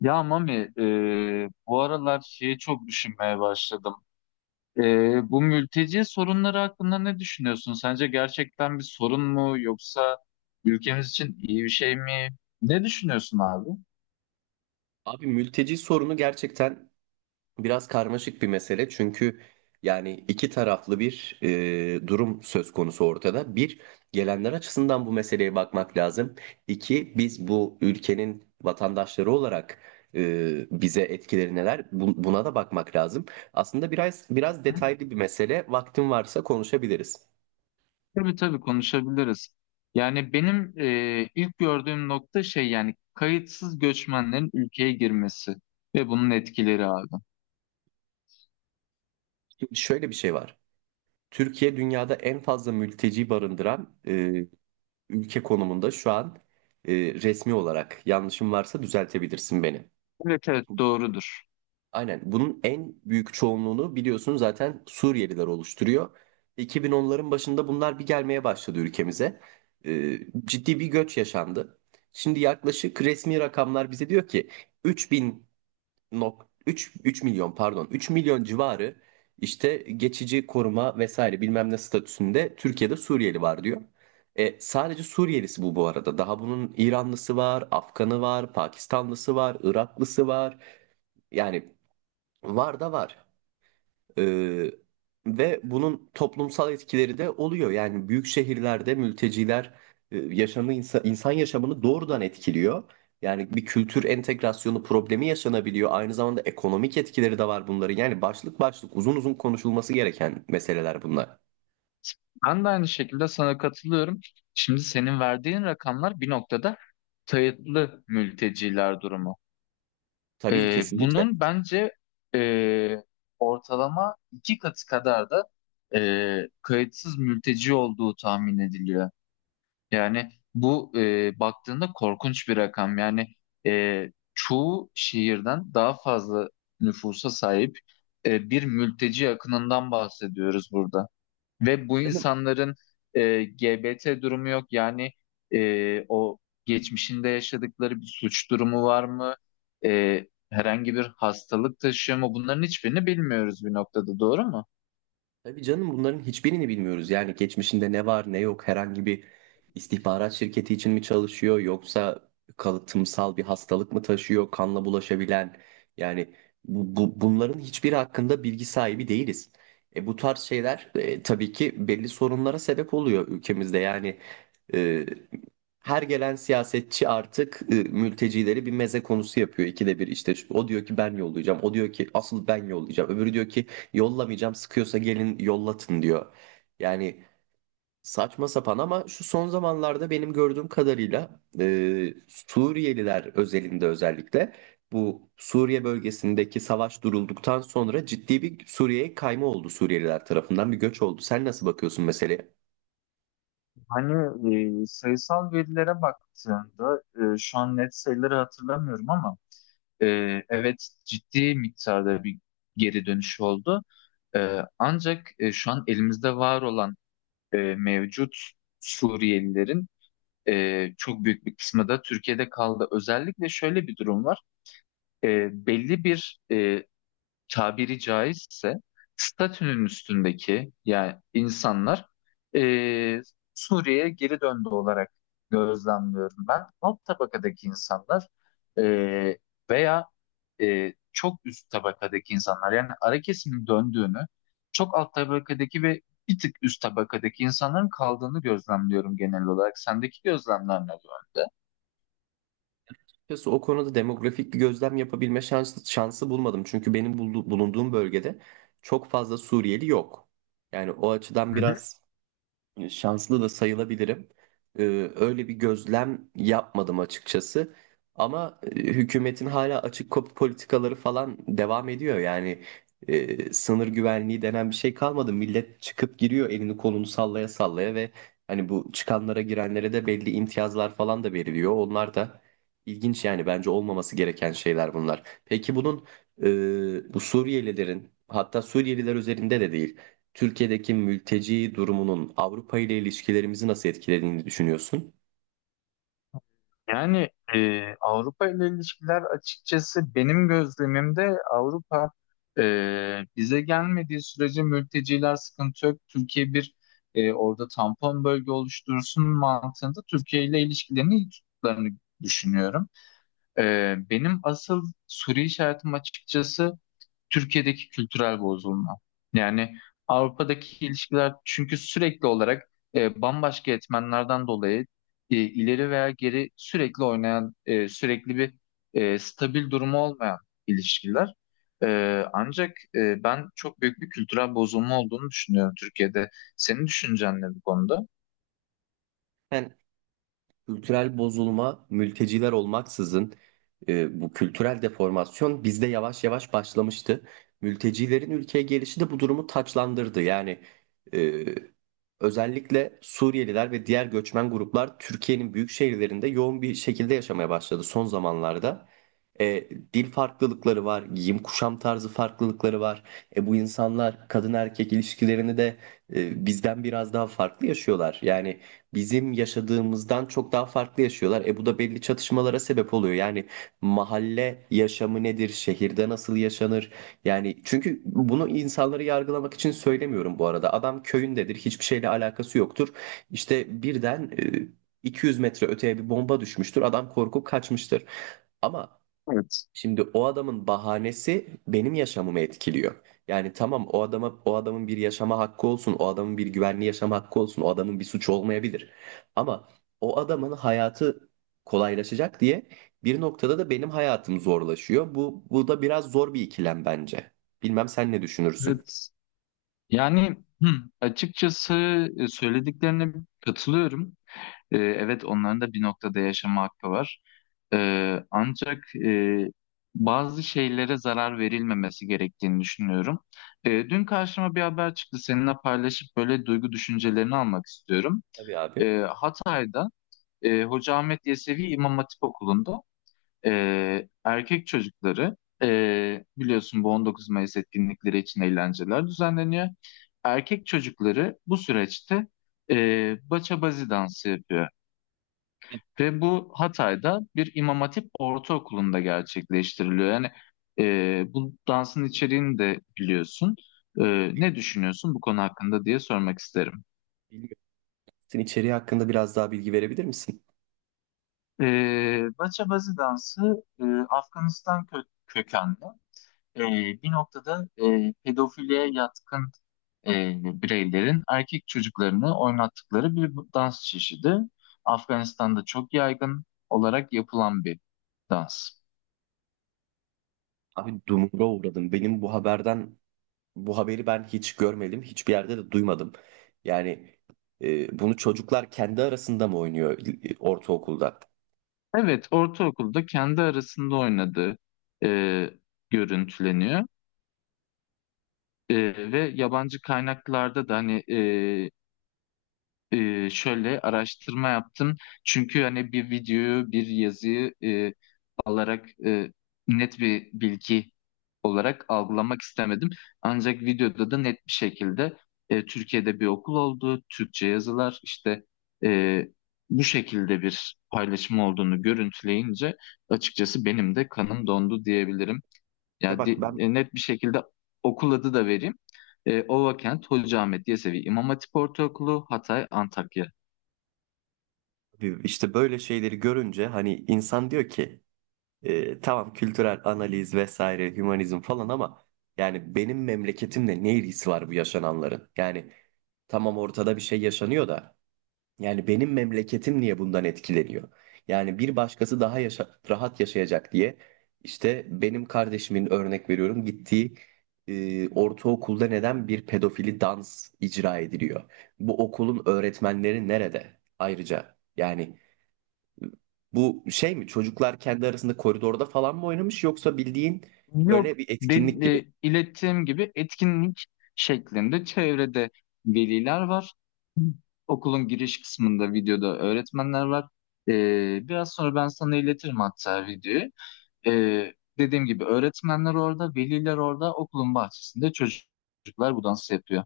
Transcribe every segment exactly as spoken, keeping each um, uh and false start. Ya Mami, e, bu aralar şeyi çok düşünmeye başladım. E, bu mülteci sorunları hakkında ne düşünüyorsun? Sence gerçekten bir sorun mu yoksa ülkemiz için iyi bir şey mi? Ne düşünüyorsun abi? Abi mülteci sorunu gerçekten biraz karmaşık bir mesele. Çünkü yani iki taraflı bir e, durum söz konusu ortada. Bir, gelenler açısından bu meseleye bakmak lazım. İki, biz bu ülkenin vatandaşları olarak e, bize etkileri neler? Bu- buna da bakmak lazım. Aslında biraz biraz Hı? detaylı bir mesele. Vaktin varsa konuşabiliriz. Tabii tabii, konuşabiliriz. Yani benim e, ilk gördüğüm nokta şey, yani kayıtsız göçmenlerin ülkeye girmesi ve bunun etkileri abi. Şimdi şöyle bir şey var. Türkiye dünyada en fazla mülteci barındıran e, ülke konumunda şu an e, resmi olarak yanlışım varsa düzeltebilirsin beni. Evet evet, doğrudur. Aynen. Bunun en büyük çoğunluğunu biliyorsun zaten Suriyeliler oluşturuyor. iki bin onların başında bunlar bir gelmeye başladı ülkemize. Ee, ciddi bir göç yaşandı. Şimdi yaklaşık resmi rakamlar bize diyor ki üç bin nok üç üç milyon pardon üç milyon civarı işte geçici koruma vesaire bilmem ne statüsünde Türkiye'de Suriyeli var diyor. E, sadece Suriyelisi bu, bu arada. Daha bunun İranlısı var, Afganı var, Pakistanlısı var, Iraklısı var. Yani var da var. Ee, ve bunun toplumsal etkileri de oluyor. Yani büyük şehirlerde mülteciler e, yaşamı insan, insan yaşamını doğrudan etkiliyor. Yani bir kültür entegrasyonu problemi yaşanabiliyor. Aynı zamanda ekonomik etkileri de var bunların. Yani başlık başlık uzun uzun konuşulması gereken meseleler bunlar. Ben de aynı şekilde sana katılıyorum. Şimdi senin verdiğin rakamlar bir noktada kayıtlı mülteciler durumu. Tabii Ee, kesinlikle. bunun bence e, ortalama iki katı kadar da e, kayıtsız mülteci olduğu tahmin ediliyor. Yani bu, e, baktığında korkunç bir rakam. Yani e, çoğu şehirden daha fazla nüfusa sahip e, bir mülteci akınından bahsediyoruz burada. Ve bu insanların e, G B T durumu yok. Yani e, o geçmişinde yaşadıkları bir suç durumu var mı? E, herhangi bir hastalık taşıyor mu? Bunların hiçbirini bilmiyoruz bir noktada, doğru mu? Tabii canım bunların hiçbirini bilmiyoruz. Yani geçmişinde ne var ne yok herhangi bir istihbarat şirketi için mi çalışıyor yoksa kalıtımsal bir hastalık mı taşıyor kanla bulaşabilen yani bu, bu- bunların hiçbiri hakkında bilgi sahibi değiliz. E, bu tarz şeyler e, tabii ki belli sorunlara sebep oluyor ülkemizde yani e, her gelen siyasetçi artık e, mültecileri bir meze konusu yapıyor. İkide bir işte şu- o diyor ki ben yollayacağım. O diyor ki asıl ben yollayacağım. Öbürü diyor ki yollamayacağım, sıkıyorsa gelin yollatın diyor. Yani saçma sapan ama şu son zamanlarda benim gördüğüm kadarıyla e, Suriyeliler özelinde, özellikle bu Suriye bölgesindeki savaş durulduktan sonra ciddi bir Suriye'ye kayma oldu, Suriyeliler tarafından bir göç oldu. Sen nasıl bakıyorsun meseleye? Hani e, sayısal verilere baktığında, e, şu an net sayıları hatırlamıyorum ama e, evet, ciddi miktarda bir geri dönüş oldu. E, ancak e, şu an elimizde var olan e, mevcut Suriyelilerin e, çok büyük bir kısmı da Türkiye'de kaldı. Özellikle şöyle bir durum var. E, belli bir e, tabiri caizse statünün üstündeki yani insanlar e, Suriye'ye geri döndü olarak gözlemliyorum ben. Alt tabakadaki insanlar e, veya e, çok üst tabakadaki insanlar, yani ara kesimin döndüğünü, çok alt tabakadaki ve bir tık üst tabakadaki insanların kaldığını gözlemliyorum genel olarak. Sendeki gözlemler ne bu yönde? Açıkçası o konuda demografik bir gözlem yapabilme şansı, şansı bulmadım. Çünkü benim buldu- bulunduğum bölgede çok fazla Suriyeli yok. Yani o açıdan biraz şanslı da sayılabilirim. Ee, öyle bir gözlem yapmadım açıkçası. Ama e, hükümetin hala açık kapı politikaları falan devam ediyor. Yani e, sınır güvenliği denen bir şey kalmadı. Millet çıkıp giriyor elini kolunu sallaya sallaya ve hani bu çıkanlara, girenlere de belli imtiyazlar falan da veriliyor. Onlar da ilginç, yani bence olmaması gereken şeyler bunlar. Peki bunun e, bu Suriyelilerin, hatta Suriyeliler üzerinde de değil, Türkiye'deki mülteci durumunun Avrupa ile ilişkilerimizi nasıl etkilediğini düşünüyorsun? Yani e, Avrupa ile ilişkiler açıkçası, benim gözlemimde Avrupa e, bize gelmediği sürece mülteciler sıkıntı yok. Türkiye bir e, orada tampon bölge oluştursun mantığında Türkiye ile ilişkilerini iyi tuttuklarını düşünüyorum. E, benim asıl soru işaretim açıkçası Türkiye'deki kültürel bozulma. Yani Avrupa'daki ilişkiler, çünkü sürekli olarak e, bambaşka etmenlerden dolayı e, ileri veya geri sürekli oynayan, e, sürekli bir e, stabil durumu olmayan ilişkiler. E, ancak e, ben çok büyük bir kültürel bozulma olduğunu düşünüyorum Türkiye'de. Senin düşüncen ne bu konuda? Ben kültürel bozulma, mülteciler olmaksızın e, bu kültürel deformasyon bizde yavaş yavaş başlamıştı. Mültecilerin ülkeye gelişi de bu durumu taçlandırdı. Yani e, özellikle Suriyeliler ve diğer göçmen gruplar Türkiye'nin büyük şehirlerinde yoğun bir şekilde yaşamaya başladı son zamanlarda. E, dil farklılıkları var, giyim kuşam tarzı farklılıkları var. E, bu insanlar kadın erkek ilişkilerini de e, bizden biraz daha farklı yaşıyorlar. Yani bizim yaşadığımızdan çok daha farklı yaşıyorlar. E bu da belli çatışmalara sebep oluyor. Yani mahalle yaşamı nedir? Şehirde nasıl yaşanır? Yani, çünkü bunu insanları yargılamak için söylemiyorum bu arada. Adam köyündedir, hiçbir şeyle alakası yoktur. İşte birden e, iki yüz metre öteye bir bomba düşmüştür. Adam korkup kaçmıştır. Ama. Evet. Şimdi o adamın bahanesi benim yaşamımı etkiliyor. Yani tamam, o adama, o adamın bir yaşama hakkı olsun, o adamın bir güvenli yaşama hakkı olsun, o adamın bir suçu olmayabilir. Ama o adamın hayatı kolaylaşacak diye bir noktada da benim hayatım zorlaşıyor. Bu bu da biraz zor bir ikilem bence. Bilmem sen ne düşünürsün? Evet. Yani hı, açıkçası e, söylediklerine katılıyorum. E, evet, onların da bir noktada yaşama hakkı var. Ee, ancak e, bazı şeylere zarar verilmemesi gerektiğini düşünüyorum. Ee, dün karşıma bir haber çıktı. Seninle paylaşıp böyle duygu düşüncelerini almak istiyorum. Tabii abi. Ee, Hatay'da e, Hoca Ahmet Yesevi İmam Hatip Okulu'nda e, erkek çocukları, e, biliyorsun, bu on dokuz Mayıs etkinlikleri için eğlenceler düzenleniyor. Erkek çocukları bu süreçte e, baça bazi dansı yapıyor. Ve bu Hatay'da bir İmam Hatip Ortaokulu'nda gerçekleştiriliyor. Yani e, bu dansın içeriğini de biliyorsun. E, ne düşünüyorsun bu konu hakkında diye sormak isterim. Bilmiyorum. Sen içeriği hakkında biraz daha bilgi verebilir misin? E, Bachabazi dansı e, Afganistan kö- kökenli. E, bir noktada e, pedofiliye yatkın e, bireylerin erkek çocuklarını oynattıkları bir dans çeşidi. Afganistan'da çok yaygın olarak yapılan bir dans. Abi dumura uğradım. Benim bu haberden Bu haberi ben hiç görmedim, hiçbir yerde de duymadım. Yani e, bunu çocuklar kendi arasında mı oynuyor e, ortaokulda? Evet, ortaokulda kendi arasında oynadığı e, görüntüleniyor. E, ve yabancı kaynaklarda da hani e, e, şöyle araştırma yaptım. Çünkü hani bir videoyu, bir yazıyı alarak e, net bir bilgi olarak algılamak istemedim. Ancak videoda da net bir şekilde e, Türkiye'de bir okul olduğu, Türkçe yazılar işte e, bu şekilde bir paylaşım olduğunu görüntüleyince açıkçası benim de kanım dondu diyebilirim. De Yani bak di- ben e, net bir şekilde okul adı da vereyim. E, Ovakent Hocaahmet Yesevi İmam Hatip Ortaokulu Hatay Antakya. işte böyle şeyleri görünce hani insan diyor ki e, tamam, kültürel analiz vesaire, hümanizm falan, ama yani benim memleketimle ne ilgisi var bu yaşananların? Yani tamam, ortada bir şey yaşanıyor da. Yani benim memleketim niye bundan etkileniyor? Yani bir başkası daha yaşa- rahat yaşayacak diye, işte benim kardeşimin, örnek veriyorum, gittiği e, ortaokulda neden bir pedofili dans icra ediliyor? Bu okulun öğretmenleri nerede? Ayrıca yani bu şey mi, çocuklar kendi arasında koridorda falan mı oynamış yoksa bildiğin Yok, böyle bir de, etkinlik gibi? e, ilettiğim gibi etkinlik şeklinde çevrede veliler var. Okulun giriş kısmında videoda öğretmenler var. E, biraz sonra ben sana iletirim hatta videoyu. E, dediğim gibi öğretmenler orada, veliler orada, okulun bahçesinde çocuklar bu dansı yapıyor.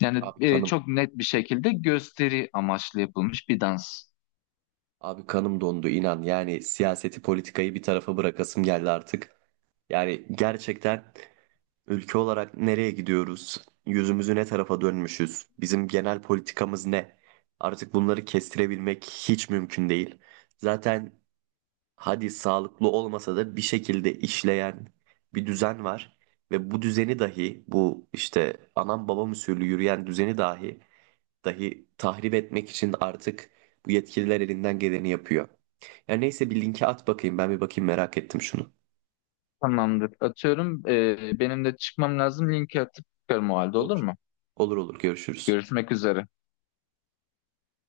Yani Abi e, kanım çok net bir şekilde gösteri amaçlı yapılmış bir dans. Abi kanım dondu inan. Yani siyaseti, politikayı bir tarafa bırakasım geldi artık. Yani gerçekten ülke olarak nereye gidiyoruz? Yüzümüzü ne tarafa dönmüşüz? Bizim genel politikamız ne? Artık bunları kestirebilmek hiç mümkün değil. Zaten, hadi sağlıklı olmasa da bir şekilde işleyen bir düzen var ve bu düzeni dahi, bu işte anam babam usulü yürüyen düzeni dahi dahi tahrip etmek için artık bu yetkililer elinden geleni yapıyor. Ya neyse, bir linki at bakayım, ben bir bakayım, merak ettim şunu. Tamamdır. Atıyorum. E, benim de çıkmam lazım. Linki atıp çıkarım o halde, olur Olur. mu? Olur, olur, görüşürüz. Görüşmek üzere.